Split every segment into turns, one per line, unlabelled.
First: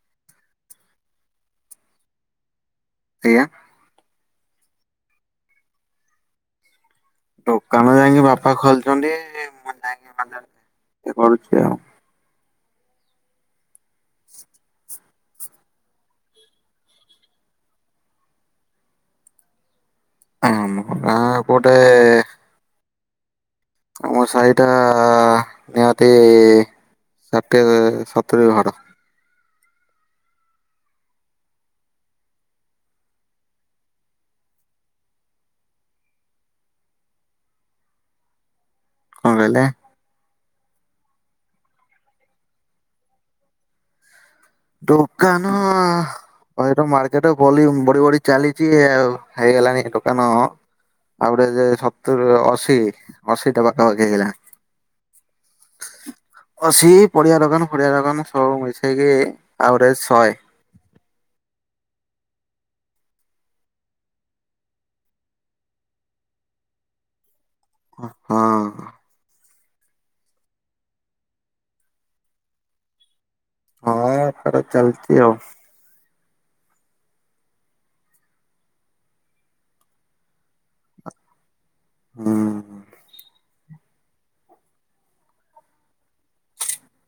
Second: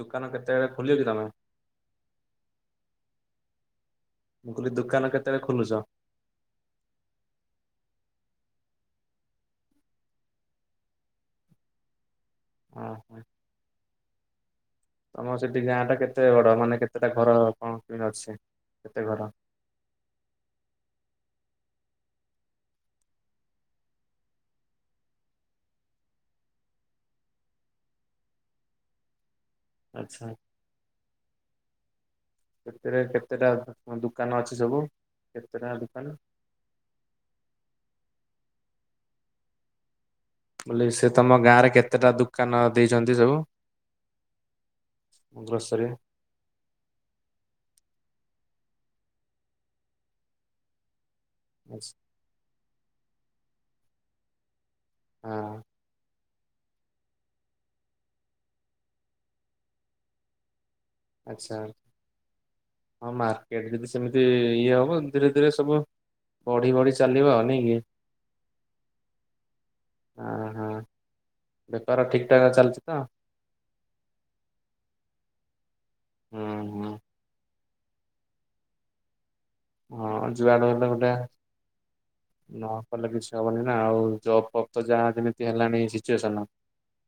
ଦୋକାନ କେତେବେଳେ ଖୋଲିବ କି ତମେ।
ଏୟା।
ମୁଁ କହିଲି ଦୋକାନ କେତେବେଳେ ଖୋଲୁଚ?
ଦୋକାନ ଯାଇକି ବାପା ଖୋଲଛନ୍ତି ମୁଁ ଯାଇକି ମାନେ ଇଏ କରୁଛି ଆଉ।
ଉଁ ହୁଁ।
[inaudible]
ତମର ସେଠି ଗାଁ ଟା କେତେ ବଡ ମାନେ କେତେଟା ଘର କଣ କେମିତି ଅଛି କେତେ ଘର?
ଆମ ଗାଁ କୋଉଟେ ମୋ ସାହି ଟା ନିହାତି ଷାଠିଏ ସତୁରି ଘର।
ଆଚ୍ଛା। ସେଥିରେ କେତେଟା ଦୋକାନ ଅଛି ସବୁ କେତେଟା ଦୋକାନ?
କଁ କହିଲେ?
ମୁଁ କହିଲି ସେ ତମ ଗାଁ ରେ କେତେଟା ଦୋକାନ ଦେଇଛନ୍ତି ସବୁ?
ଦୋକାନ
ଗ୍ରୋସରୀ
ଏଇଟ ମାର୍କେଟ ବଲିଅମ୍ ବଢି ବଢି ଚାଲିଛି ଆଉ ହେଇଗଲାଣିି ଦୋକାନ ଆଉ ଗୋଟେ ଯେ
ଆଚ୍ଛା
ସତୁୁର ଅଶି ଅଶି ଟା ପାଖାପାଖି ହେଇଗଲାଣି।
ହଁ।
ଅଶି ପଡିଆ ଦୋକାନ ଫଡିଆ ଦୋକାନ ସବୁ ମିଶେଇକି ଆଭରେଜ ଶଏ।
ଆଚ୍ଛା ହଁ ମାର୍କେଟ ଯଦି ସେମିତି ଇଏ ହବ ଧୀରେ ଧୀରେ ସବୁ ବଢି ବଢି ଚାଲିବ ଆଉ ନାଇଁ କି।
ଅ ହଁ।
ଅ ହଁ ବେପାର ଠିକ ଠାକ୍ ଚାଲିଛି ତ?
ହଁ ବେପାର ଚାଲିଛି ଆଉ।
ହୁଁ ହୁଁ। ହଁ ଯୁଆଡୁ ହେଲେ ଗୋଟେ ନ
ହୁଁ।
କଲେ କିଛି ହବନି ନା ଆଉ ଜବ୍ ଫବ୍ ତ ଯାହା ଯେମିତି ହେଲାଣି ସିଚୁଏସନ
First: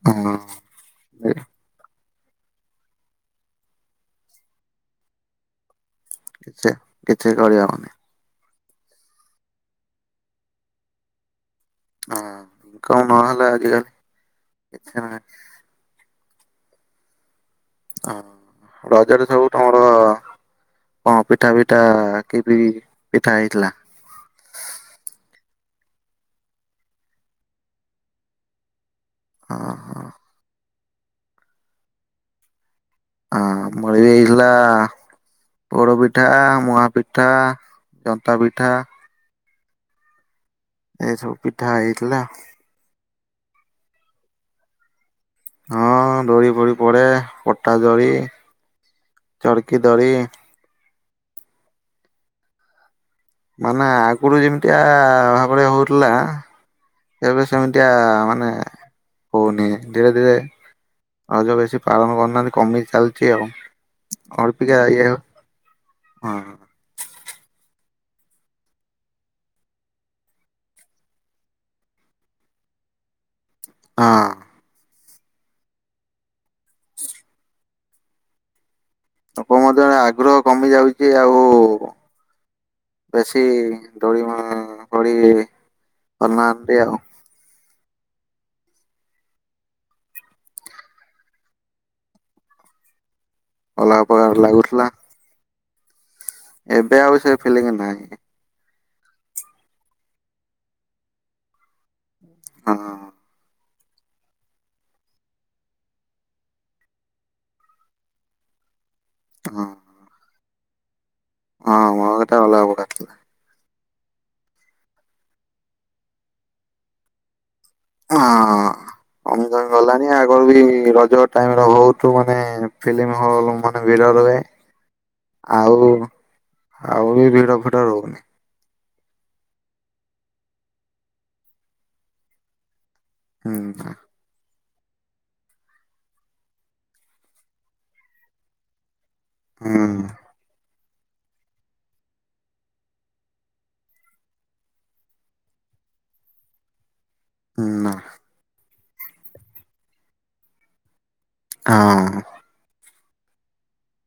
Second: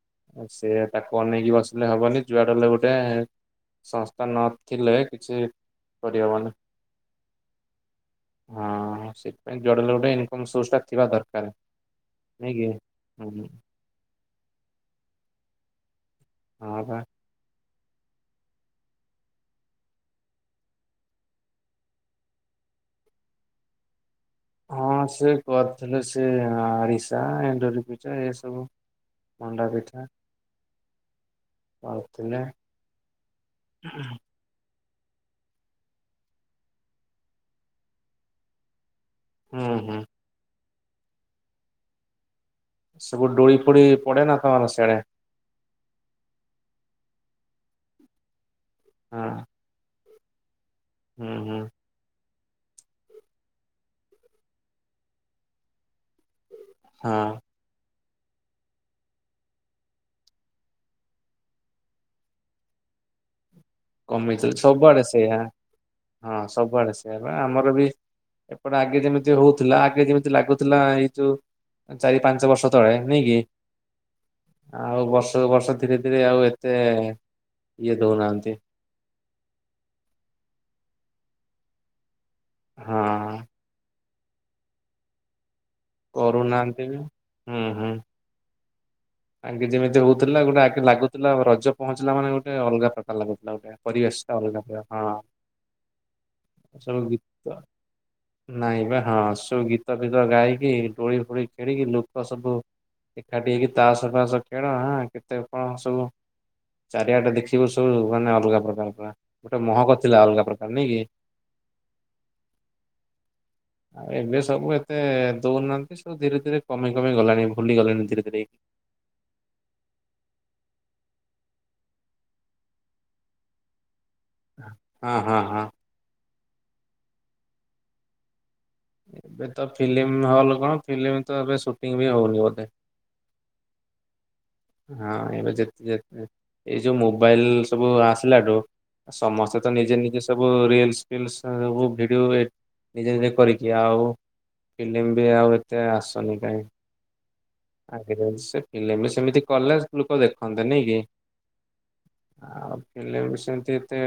ହଁ
ସେ ତାକୁ
ଏ
ଅନେଇକି ବସିଲେ ହବନି ଯୁଆଡେ ହେଲେ ଗୋଟେ ସଂସ୍ଥା ନ ଥିଲେ କିଛି କରିହବନି।
କିଛି କିଛି କରିହବନି।
ହଁ ସେଥିପାଇ ଯୁଆଡେ ହେଲେ ଗୋଟେ ଇନକ ସୋର୍ସ ଟା ଥିବା ଦରକାର।
ହଁ
ନାଇଁ କି?
ଇନକମ୍
ହୁଁ
ନହଲେ ଆଜିକାଲି କିଛି ନାଇ।
ହଁ ବା।
ଆ ରଜରେ ସବୁ ତମର କଁ ପିଠା ପିଠା କିିବି ପିଠା ହେଇଥିଲା?
ହଁ ସେ କରିଥିଲେ ସେ ଆରିସା ଏଣ୍ଡୁରି ପିଠା ଏ ସବୁ।
ଓହୋ
ମଣ୍ଡାପିଠା
ହଁ
[unintelligible]
ଆଁ ମୋର୍ ବି ଏଇ ଥିଲା ପୋଡ ପିଠା, ମୂଆଁ ପିଠା, ଜନ୍ତା ପିଠା।
ହୁଁ ହୁଁ।
ଏ ସବୁ ପିଠା ହେଇଥିଲା।
ସବୁ ଡୋଳି ଫୋଡି ପଡେ ନା ତମର ସେଣେ?
ହଁ ଦୋଳି ଫୋଳୀ ପଡେ ପଟା ଦୋଳି।
ହଁ।
ତଡ଼କି ଦୋଳି।
ହୁଁ ହୁଁ।
ମାନେ ଆ ଗୁରୁ ଯେମିତିଆ ଭାବରେ ହଉଥିଲା
ହଁ।
ଏବେ, ଏମିତିଆ ମାନେ ହଉନି ଧୀରେ ଧୀରେ ଆଉ ଯୋଉ ବେଶୀ ପାଳନ କରୁନାହାନ୍ତି କମି ଯାଉଛି ଆଉ
କମିଛିଇ
ଅଳ୍ପିକା
ସବୁଆଡେ
ଇଏ ହଁ
ସେଇଆା ହଁ ସବୁଆଡେ ସେଇଆ ବା ଆମର ବି ଏପଟେ ଆଗେ ଯେମିତି ହଉଥିଲା ଆଗେ ଯେମିତି ଲାଗୁଥିଲା ଏଇ ଯୋଉ ଚାରି ପାଞ୍ଚ ବର୍ଷ ତଳେ ନେଇଁ କି
ହଁ
ଆଉ ବର୍ଷକୁ ବର୍ଷ ଧୀରେ ଧୀରେ ଆଉ ଏତେ ଇଏ ଦଉନାହାନ୍ତି
ଲୋକ ମଧ୍ୟ ଆଗ୍ରହ କମି ଯାଉଛି ଆଉ
ହଁ
ଚାଷୀ ଦୋଡ଼ିମା ଗଳି
କରୁନାହାନ୍ତି ବି ହୁଁ ହୁଁ ଆଗେ ଯେମିତି ହଉଥିଲା ଗୋଟେ ଆଗେ ଲାଗୁଥିଲା ରଜ ପହଞ୍ଚିଲା ମାନେ ଗୋଟେ ଅଲଗା ପ୍ରକା ଭଲ ଲାଗୁଥିଲା ଗୋଟେ
ଅଲଗା ପ୍ରକାର
ପରିବେଶଟା ଅଲଗା
ଲାଗୁଥିଲା
ପିଆ ହଁ
ଏବେ
ଆଛମ
ଆଉ ସେ
ଗୀତତ [unintelligible]
ଫିଲିଙ୍ଗ ନାହିଁ
ନାଇଁ ବା ହଁ ସବୁ ଗୀତ ଫିତ ଗାଇକି ଡୋଳି ଫୋଳି ଖେଳିକି ଲୋକ ସବୁ
ହଁ
ଏକାଠି ହେଇକି ତାସ ଫାସ ଖେଳ ହାଁ କେତେ କଣ ସବୁ ଚାରିଆଟେ ଦେଖିବୁ ସବୁ ମାନେ ଅଲଗା ପ୍ରକାର ପୁରା ଗୋଟେ
ହଁ
ମହକ ଥିଲା ଅଲଗା ପ୍ରକାର ନାଇଁ କି
ହଁ ମୋକଥା ଅଲଗା ପ୍ରକାର ଥିଲା
ଆଉ ଏବେ ସବୁ ଏତେ ଦଉନାହାନ୍ତି ସବୁ ଧୀରେ ଧୀରେ କମି କମି ଗଲାଣି ଭୁଲି ଗଲେଣି ଧୀରେ ଧୀରେ ଇି [unintelligible]
ହଁ କମି କମି ଗଲାଣି ଆଗରୁ ବି ରଜ ଟାଇମ ର ହଉତୁ ମାନେ ଫିଲ୍ମ ହଲ୍ ମାନେ ଭିଡ଼ ରୁହେ
ହଁ ହଁ ହଁ
ଆଉ ଆଉ ବି ଭିଡ ଫିଡ ରହୁନି
ଏବେ ତ ଫିଲ୍ମ ହଲ କଣ ଫିଲ୍ମ ତ ଏବେ ସୁଟିଂ ବି ହଉନି ବୋଧେ
ହୁଁ ହୁଁ
ହଁ ଏବେ ଯେତ ଯେତ ଯେତ ଏଇ ଯୋଉ ମୋବାଇଲ ସବୁ ଆସିଲାଠୁ ସମସ୍ତେ ତ ନିଜେ ନିଜେ
ହୁଁ
ସ ସବୁ ରିଲସ ଫିଲ୍ସ ସ ସବୁ ଭିଡିଓ ଏଟ ନିଜେ ନିଜେ କରିକି ଆଉ ଫିଲ୍ମ ବି ଆଉ ଏତେ ଆସନି କାଇଁକି?
ନା
ଆ ସେ ଫିଲ୍ମ ସେମିତି କଲେ ଲୋକ ଦେଖନ୍ତେ ନାଇଁ କି
ହଁ
ଆଉ ଫିଲ୍ମ ବି ସେମତି ଏତେ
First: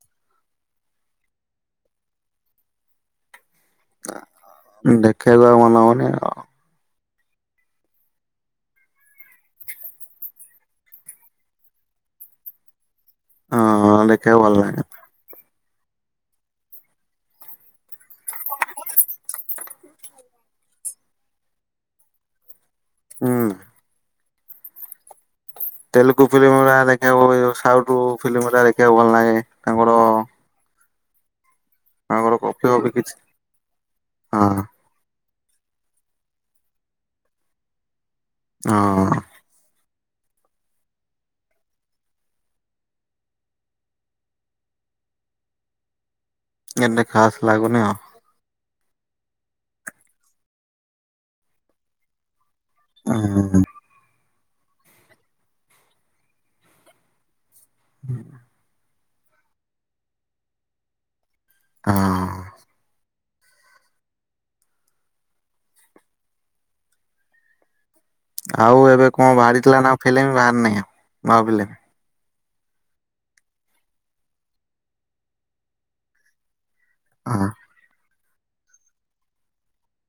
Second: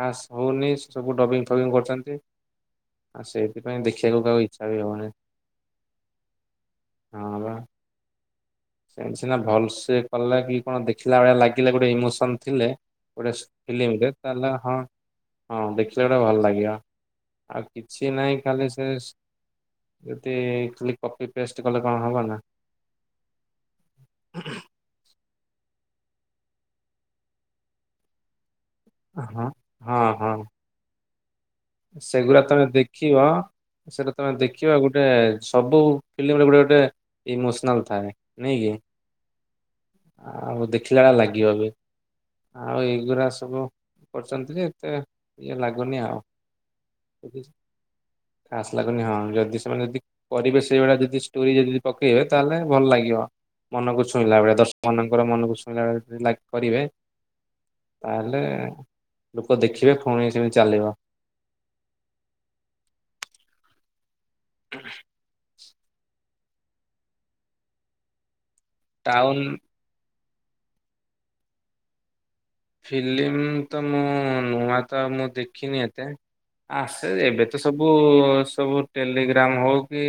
ଖାସ୍ ହଉନି ସେ ସବୁ ଡବିଂ ଫବିଙ୍ଗ କରୁଛନ୍ତି ଆ ସେଇଥିପାଇଁ ଦେଖିଆକୁ କାହାକୁ ଇଛା ବି ହଉନି
ଦେଖିବାକୁ ଆଉ ମନ ହବନି
ହଁ ବା ସେନ ସିନା ଭଲସେ କଲେ କି କଣ ଦେଖିଲା ଭଳିଆ ଲାଗିଲା ଗୋଟେ ଇମୋସନ ଥିଲେ ଗୋଟେସେ
ହଁ
ଫିଲ୍ମରେ
ଦେଖିବାକୁ ଭଲ
ତାହେଲେ ହଁ
ଲାଗେ
ହଁ ଦେଖିଲା ପୁରା ଭଲ ଲାଗିବ ଆଉ କିଛି ନାହିଁ ଖାଲି ସେସ ଗୋଟେ ଏ ଖାଲି କପି ପେଷ୍ଟ କଲେ କଣ ହବ ନା
ହୁଁ
[inaudible]
ତେଲୁଗୁ ଫିଲ୍ମ ଏରା ଦେଖିବାକୁ ଉ ଉ ସାଉଥୁ ଫିଲ୍ମଗୁରା ଦେଖିବାକୁ ଭଲ ଲାହିଁ
ହଁ
ଆମର
ସେଗୁଡା
କଫି
ତମେ
ଫଫି କିଛି
ଦେଖିବ ସେଟା ତମେ
ହଁ
ଦେଖିବ ଗୋଟେ ସବୁ ଫିଲ୍ମ ରେ ଗୋଟେ ଗୋଟେ ଇମୋସନାଲ ଥାଏ ନାଇଁ କି?
ହଁ
ଆଉ ଦେଖିଲା ବେଳେ ଲାଗିବ ବି ଆଉ ଏଗୁୁରା ସବୁ କରୁଛନ୍ତି ଯେ ଏତେ ଇଏ ଲାଗୁନି ଆଉ
ଏତେ ଖାସ ଲାଗୁନି ଆଉ।
ଖାସ୍ ଲାଗୁନି ହଁ ଯଦି ସେମାନେ ଯଦି କରିବେ ସେଇଭଳିଆ ଯଦି ଷ୍ଟୋରି ଯଦି ପକେଇବେ ତାହେଲେ ଭଲ ଲାଗିବ
ହୁଁ।
ମନକୁ ଛୁଇଁଲା ଭଳିଆ ଦ ମନେଙ୍କର ମନକୁ ଛୁଇଁଲା ଭଳିଆ ଯଦି ଲାଇକ୍ କରିବେ ତାହେଲେ ଲୋକ ଦେଖିବେ ପୁଣି ସେମିତି ଚାଲିବ।
ହଁ।
ହୁ।
ଆଉ ଏବେ କଣ
ଟାଉନ
ବାହାରିଥିଲା ନା ଫିଲ୍ମ ବାହାରି ନି ନୂଆ ଫିଲ୍ମ।
ଫିଲ୍ମ ତ ମୁଁ ନୂଆ ତ ମୁଁ ଦେଖିନି ଏତେ। ଆ ସେ ଏବେ
ହଁ
ତ ସବୁ ସବୁ। ଟେଲିଗ୍ରମ୍ ହଉ କି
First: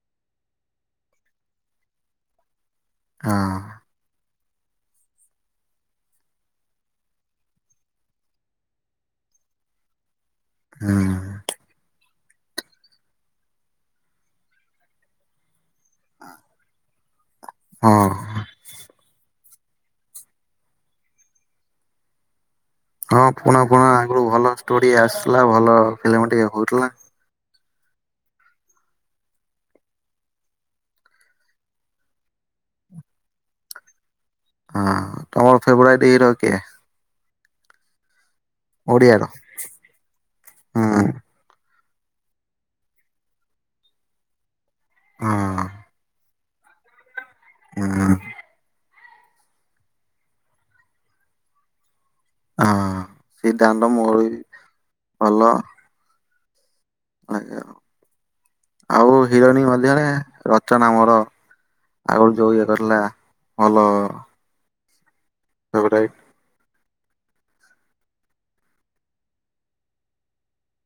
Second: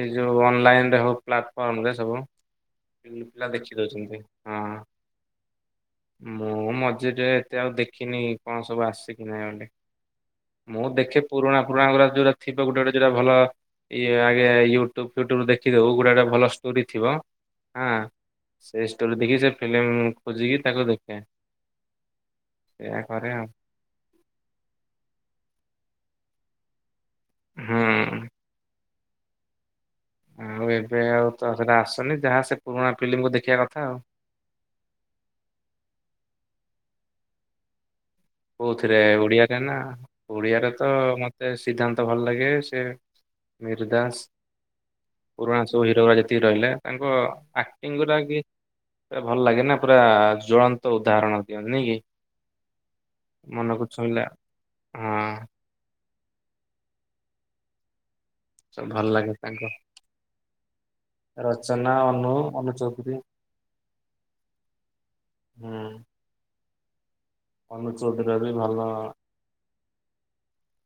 ଏଇ ଯେଉ ଅନଲାଇନ ରେ ହଉ ପ୍ଲାଟଫର୍ମ ରେ ସବୁ।
ହଁ
ପିଲା ଦେଖି ଦଉଛନ୍ତି ହଁ। ମୁଁ ମଝିରେ ଏତେ ଆଉ ଦେଖିନି କଣ ସବୁ ଆସେ କିି ନାଇଁ ବୋଲି। ମୁଁ
ହୁଁ
ଦେଖେ ପୁରୁଣା ପରୁଣା ହେରା ଯଉଟା ଥିବ ଗୋଟେ ଗୋଟେ ଦିଇଟା ଭଲ ଇଏ ଆଗେ ୟୁଟ୍ୟୁବ ଫ୍ୟୁଟ୍ୟୁବ ଦେଖିଦଉ। ଗୋଟେ ଗୋଟେ ଭଲ ଷ୍ଟୋରି ଥିବ ହଁ। ସେ ଷ୍ଟୋରି ଦେଖି ସେ ଫିଲ୍ମ ଖୋଜିକି ତାକୁ ଦେଖେ। ସେଇଆ
ହଁ
କରେ ଆଉ।
ପୁରୁଣା ଫୁରୁଣା ଆଗରୁ ଭଲ ଷ୍ଟୋରି ଆସୁଥିଲା ଭଲ ଫିଲ୍ମ ଟିକେ ହଉଥିଲା।
ହୁଁ। ଆଉ ଏବେ ଆଉ ତ ସେଟା ଆସୁନି ଯାହା ସେ ପୁରୁଣା ଫିଲ୍ମକୁୁ ଦେଖିବା କଥା ଆଉ।
ହଁ ଆମର ଫେବ୍ରରାଇଟି ହିରୋ କିଏ।
କୋଉଥିରେ
ଓଡିଆର
ଓଡ଼ିଆରେ ନା ଓଡ଼ିଆରେ ତ
ହୁଁ
ମୋତେ ସେ ସିଦ୍ଧାନ୍ତ ଭଲ ଲାଗେ ସେ ମିହିରିଦାସ
ହଁ
ପୁରୁଣା ଯୋଉ ହିରୋ ଯେତିକି ରହିଲେ ତାଙ୍କ ଆକ୍ଟିଙ୍ଗ
ହୁଁ।
ଗୁଡା କି ପୁରା ଭଲ ଲାଗେ ନା ପୁରା ଜ୍ଵଳନ୍ତ ଉଦାହରଣ ଦିଅନ୍ତି ନାଇଁ କି?
ହଁ
ମନକୁ
ସିଧାନ୍ତ ମୋର
ଛୁଇଁଲା
ବି
ହଁ
ଭଲ। ଆଜ୍ଞା
ସବୁ ଭଲ
ଆଉ
ଲାଗେ ତାଙ୍କ
ହିରୋଇନୀ ମଧ୍ୟରେ ରଚନା ଆମର।
ରଚନା ଅନୁ ଅନୁ ଚୌଧୁରୀ।
ଭଲ।
ହୁଁ
ସେଟା [inaudible]
ଅନୁ ଚୌଧୁରୀ ର ବି ଭଲ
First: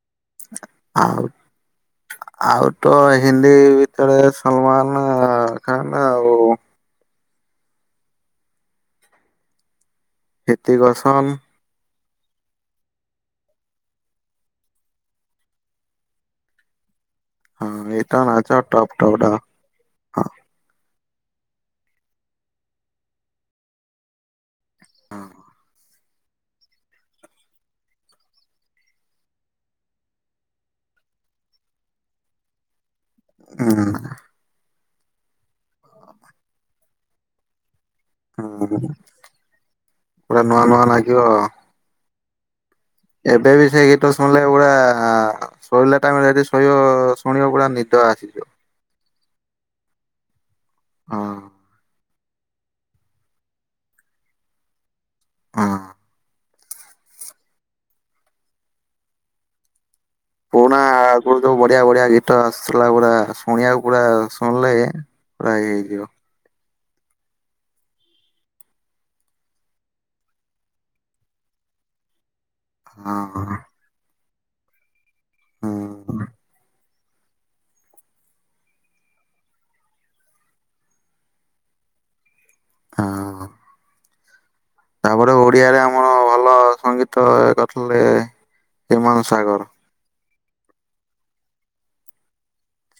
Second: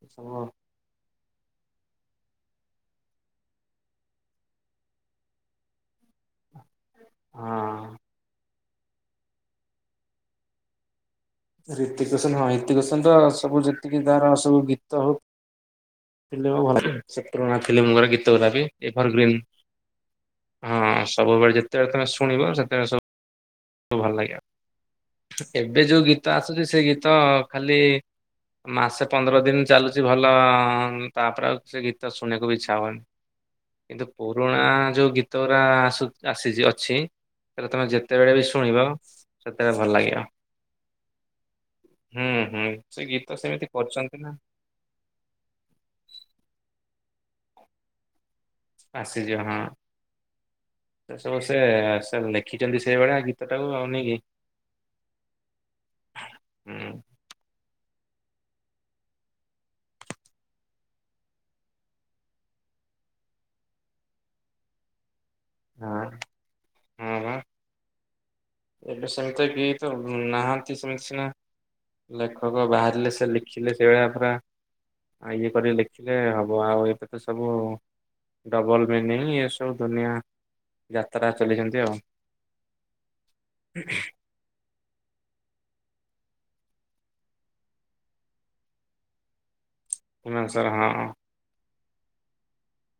ଏ ସବୁ।
ଆଉ। ଆଉ ତ ହିନ୍ଦୀ ଭିତରେ ସଲମାନ ଖାନ୍‌ ଆଉ।
ହଁ।
ହିତିକସନ୍।
ରୀତିିକଶନ ହଁ ରୀତିକଶନ ର ସବୁ ଯେତିକି ତ ସବୁ ଗୀତ ହଉ। ଫିଲ୍ମ ଭଲ ସେ ପୁରୁଣା
ହଁ
ଫିଲ୍ମର
ଏଇଟା
ଗୀତ
ନାଚ
ବି
ଟପ ଟପ
ଏଭର
ଟା
ଗ୍ରୀନ୍।
ହଁ
ହଁ ସବୁବେଳେ ଯେତେବେଳେ ତମେ ଶୁଣିବ ସେତେବେଳେ ସବୁ ଭଲ ଲାଗିବ। ଏବେ ଯୋଉ ଗୀତ ଆସୁଛି ସେ ଗୀତ ଖାଲି ମାସେ ପନ୍ଦର ଦିନ ଚାଲୁଛି ଭଲ ତାପରେ ଆଉ ସେ ଗୀତ ଶୁଣିବାକୁ ବି ଇଚ୍ଛା ହୁଏନି।
ହୁଁ।
କିନ୍ତୁ ପୁରୁଣା ଯୋଉ ଗୀତ ଗୁଡ଼ା ଆସ ଆସି ଅଛି। ହେଲେ ତମେ ଯେତେବେଳେ ବି
ହୁଁ
ଶୁଣିବ ସେତେବେଳେ ଭଲ ଲାଗିବ।
ପୁରା ନୂଆ ନୂଆ ଲାଗିବ।
ହୁଁ ହୁଁ ସେ ଗୀତ
ଏବେ ବି
ସେମିତି
ସେଇ ଗୀତ
କରଛନ୍ତି ନା।
ଶୁଣିଲେ ପୁରା ଶୋଇଲା ଟାଇମେଦି ଶୋଇ ଶୁଣିବ ପୁରା ନିଦ ଆସିଯିବ।
ଆସି ଜିଅଣ।
ହଁ
[unintelligible] ସେ ଏ ସେ ଲେଖିଛନ୍ତି ସେଇଭଳିଆ ଗୀତ ଟାକୁ ଆଉ ନେଇକି।
ଆଁ।
[unintelligible] ହୁଁ।
ପୁରୁଣା ଆ କୋଢ଼େ ସବୁ ବଢ଼ିଆ ବଢ଼ିଆ ଗୀତ ଆସୁଥିଲା। ପୁରା ଶୁଣିବାକୁ ପୁରା ଶୁଣିଲେ ପ୍ରାୟେ
ହଁ
ହେଇଯିବ।
ହଁ ବା ଏବେ ସେମିତି କି ତ ନାହାନ୍ତି ସେମିତି ସିନା। ଲେଖକ ବାହାରିଲେ
ହଁ
ସେ ଲେଖିଲେ ସେଇଭଳିଆ ପାରା। ଆଉ ଇଏ
ହୁଁ
କରି ଲେଖିଲେ ହବ ଆଉ ଏବେ ତ ସବୁ। ଡବଲ ମିନିଂ ଏ ସବୁ ଦୁନିଆ ଯାତ୍ରା ଚଲେଛନ୍ତି ଆଉ। [unintelligible]
ତା ପରେ ଓଡ଼ିଆରେ ଆମର ଭଲ ସଙ୍ଗୀତ କରିଥିଲେ ହିମାଂଶୁ ସାଗର।
ହିମାଂଶୁ ସାଗର ହଁ ଅ।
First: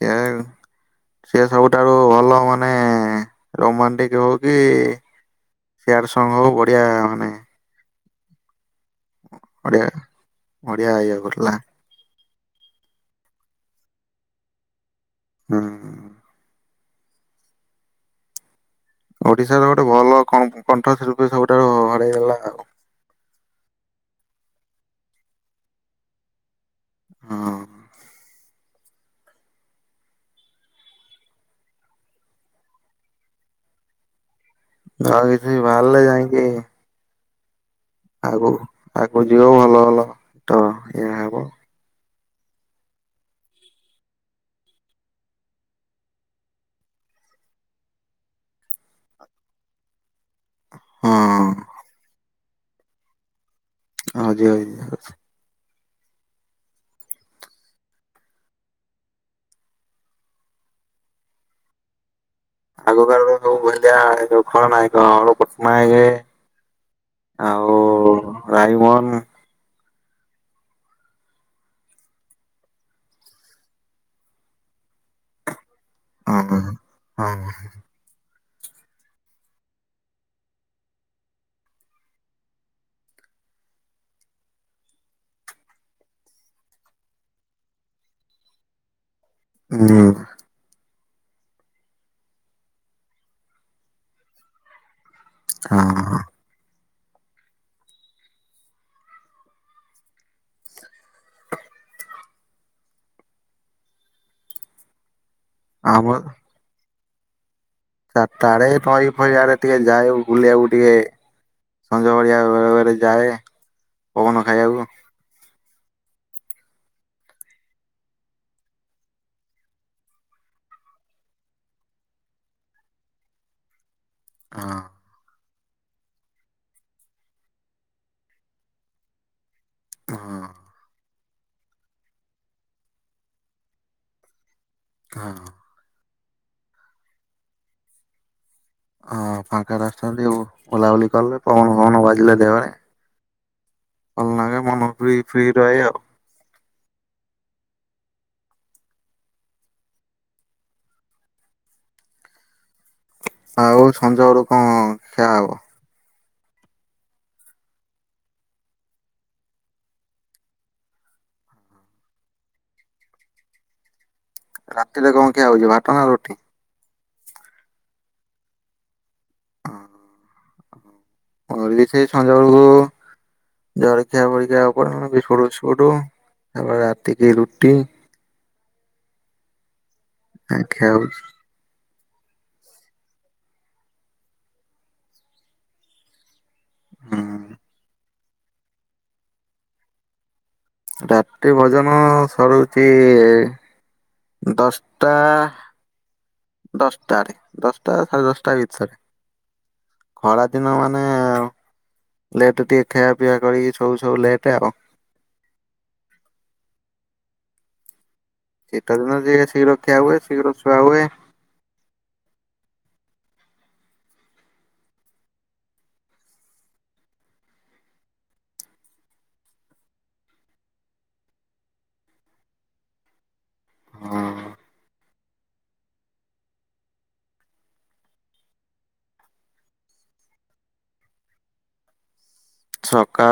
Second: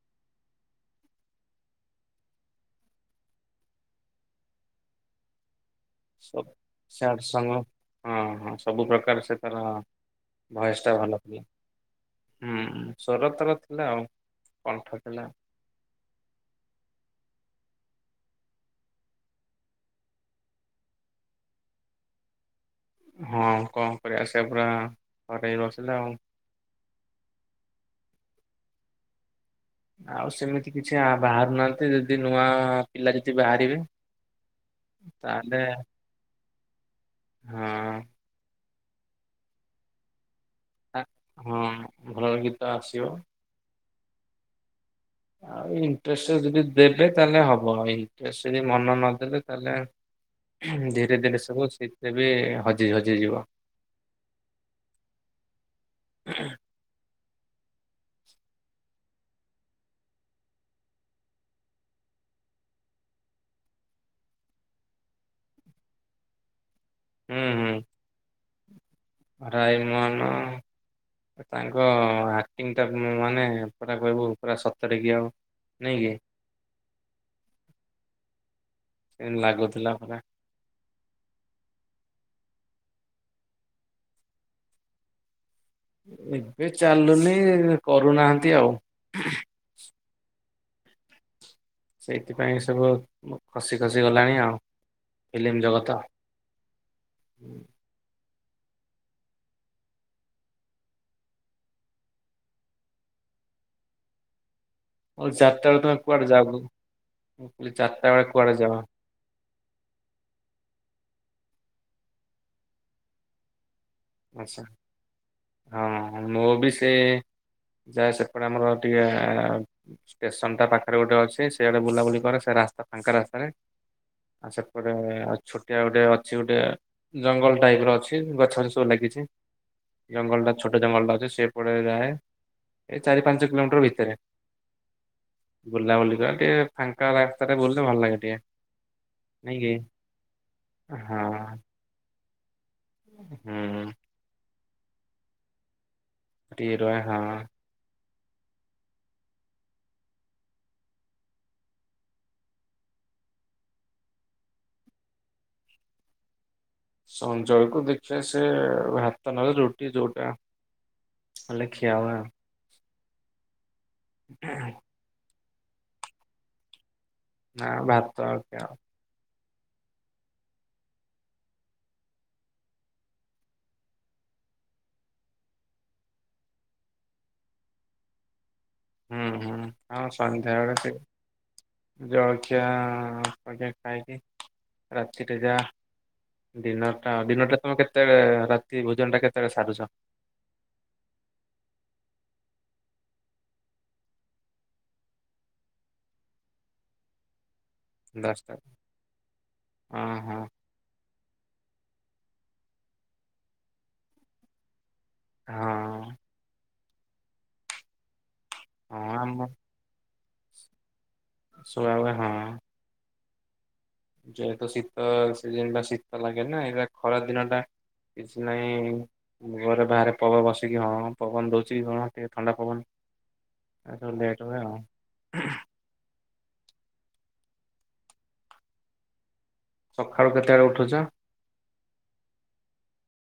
ସେଆଉ। ସେ ସବୁଠାରୁ ଭଲ ମାନେ ରୋମାଣ୍ଟିକ ହଉ କି ସେୟାର
ସବୁ
ସଂଘ ବଢିଆ
ସ୍ୟାଡ୍
ମାନେ।
ସଙ୍ଗ ହଁ ହଁ ସବୁ ପ୍ରକାର ସେ ତାର
ବଢିଆ
ଭଏସ
ବଢିଆ
ଟା
ଇଏ
ଭଲ ହୁଏ।
କରୁଥିଲା
ହୁଁ ହୁ ସ୍ୱର ତାର ଥିଲା ଆଉ କଣ୍ଠ ଥିଲା।
ହୁଁ ଉ। ଓଡିଶାର ଗୋଟେ ଭଲ ଙ୍କପ୍ କଣ୍ଠଶିଳ୍ପୀ ସବୁଠାରୁ ହରଇଦେଲା ଆଉ।
ହଁ କଣ କରିବା ସେଇଆ ପରା ହରେଇ ବସିଲେ ଆଉ।
ହଁ।
ଆଉ ସେମିତି କିଛି ଆ ବାହାରୁନାହାନ୍ତି ଯଦି ନୂଆ ପିଲା ଯଦି ବାହାରିବେ।
ଆଉ କିଛି ବାହାରିଲେ ଯାଇଁକି।
ହଁଅ।
ଆଗକୁ ଆଗକୁ ଯିବ ଭଲ ଭଲ। ତ ଇଏ ହେବ
ଆଁ ହଁ ଭଲ ଗୀତ ଆସିବ। ଆଉ ଇଣ୍ଟରେଷ୍ଟ ଯଦି ଦେବେ ତାହେଲେ ହବ ଆଉ ଇଣ୍ଟରେଷ୍ଟ ଯଦି ମନ ନଦେଲେ ତାହେଲେ।
ହଁ
ଧୀରେ ଧୀରେ ସବୁ ଶୀଥି ବି ହଜି ହଜିଯିବ।
ହଜି ହଜି ଯାଉଛି। ଆଗ କାଳର ସବୁ ଭେଣ୍ଡିଆ ଖଳନାୟକ। [unintelligible]
ହୁଁ
ଆଉ
ହୁଁ
ରାଇମୋହନ୍‌।
ରାଇମୋହନ। ତାଙ୍କ ଆକ୍ଟିଙ୍ଗଟା ମାନେ ପୁରା କହିବୁ ପୁରା ସତରେକି ଆଉ। ନାଇଁ କି?
ହଁ ହ ହ ହଁ।
କିମିତି ଲାଗୁଥିଲା ପରା। ଏବେ ଚାଲୁନି କରୁନାହାନ୍ତି ଆଉ।
ହୁଁ।
ସେଇଥିପାଇଁ ସବୁ ଖସି ଖସି ଗଲାଣି ଆଉ ଫିଲ୍ମ ଜଗତ।
ହଁ
ହୁଁ। ହଉ ଚାରିଟା ବେଳେ ତମେ
ଆମ
କୁଆଡେ ଯାଗୁ ମୁଁ କହିଲି ଚାରିଟା ବେଳେ
ଚ଼ାର୍ଟା
କୁଆଡେ
ଆଡେ
ଯାଅ?
ନଇ ଫଇ ଆଡେ ଟିକେ ଯାଏ ବୁଲିବାକୁ ଟିକେ ସଞ୍ଜ ଭଳିଆ ବେରେ ଯାଏ। ପବନ
ଆଛା
ଖାଇବାକୁ
ହଁ ମୁ ବି ସେ। ଯାଏ ସେପଟେ ଆମର ଟିକେ ଷ୍ଟେସନ ଟା ପାଖରେ ଗୋଟେ ଅଛି ସେ ଗୋଟେ ବୁଲାବୁଲି କରେ ସେ ରାସ୍ତା ଫାଙ୍କା ରାସ୍ତାରେ। ଆଉ
ହଁ
ସେପଟେ ଆଉ ଛୋଟିଆ ଗୋଟେ ଅଛି ଗୋଟେ ଜଙ୍ଗଲ ଟାଇପ ର ଅଛି ଗଛ ଗ ଲାଗିଛି
ହଁ
ଜଙ୍ଗଲ ଟା ଛୋଟ ଜଙ୍ଗଲ ଟା ଅଛି ସେ ପଡେଇ ରାହେ ଏ ଚାରି ପାଞ୍ଚ କିଲୋମିଟର ଭିତରେ।
ହଁ
ବୁଲାବୁଲି କରି ଟିକେ ଫାଙ୍କା ରାସ୍ତାରେ ବୁଲେ ଭଲ ଲାଗେ ଟିକେ।
ହଁ
ନାଇଁ କି
ଫାଙ୍କା ରାସ୍ତାରେ ଟିକେ ବୁଲାବୁଲି କଲେ
ହଁ
ପବନ ଫବନ ବାଜିଲେ ଦେହରେ
ହୁଁ
ଭଲ ନାଗେ ମନ ଫ୍ରି ଫ୍ରି ରହେ ଆଉ।
ଟିକେ ରହେ ହଁ
ଆଉ ସଞ୍ଜ ବେଳକୁ କଣ ଖିଆ ହବ?
ସଞ୍ଜବେଳକୁୁ ଦେଖିବା ସେ ଭାତ ନହେଲେ ରୁଟି ଯୋଉଟା। ଅଲେଖିଆ ଆବା।
ରାତିରେ କଣ ଖିଆ ହବକି ଭାତ ନା ରୁଟି?
ଆଁ ଭାତ ଆଉ ଖିଆ ହବ
ହଁ ମୋର ବି ସେଇ ସନ୍ଧ୍ୟା ଅଳକୁ ଜଳଖିଆ ବଳଖିଆ ଆଉ କଣ ବିସ୍କୁଟ ଫିସ୍କୁଟ ତାପରେ ରାତି କି ରୁଟି।
ହୁଁ ହୁଁ ଆଉ
ଆଉ
ସନ୍ଧ୍ୟାବେଳେ
ଖିଆ
ସେ
ହଉଛି।
ଜଳଖିଆ [unintelligible] ଖାଇକି ରାତିରେ ଯା ଡିନର ଟା ଡିନର ଟା
ହୁଁ
ତମେ କେତେବେଳେ ରାତି ଭୋଜନ ଟା କେତେବେଳେ ସାରୁଛ?
ରାତିି ଭୋଜନ ସରୁଚି ଦଶଟା ଦଶଟାରେ ଦଶଟା ସାଢେ ଦଶଟା ଭିତରେ
ହଁ ହଁ
ଖରା ଦିନ ମାନ୍ ମାନେ ଲେଟ୍ ଟିକେ ଖିଆପିଆ କରିକି ସବୁ ସବୁ ଲେଟ୍ ଆଉ।
ହଁ
ଶୀତ
ହଁ
ଦିନ ଯିଏ
ଆମ
ଶୀଘ୍ର ଖିଆ ହୁଏ ଶୀଘ୍ର ଛୁଆ ହୁଏ।
ଶୁଆ ହୁଏ ହଁ ଯେହେତୁ ଶୀତ ସିଜିନ ଟା ଶୀତ ଲାଗେ ନା ଏଇଟା ଖରା ଦିନ ଟା। କିଛି ନାଇଁ ଘରେ ବାହାରେ ପବନ ବସିକି ହଁ ପବନ ଦଉଛି କଣ ଟିକେ ଥଣ୍ଡା ପବନ ଆ ସବୁ ଲେଟ୍ ହୁଏ ଆଉ। ସଖାଳୁ କେତେବେଳେ ଉଠୁଚ?
ସକାରୁ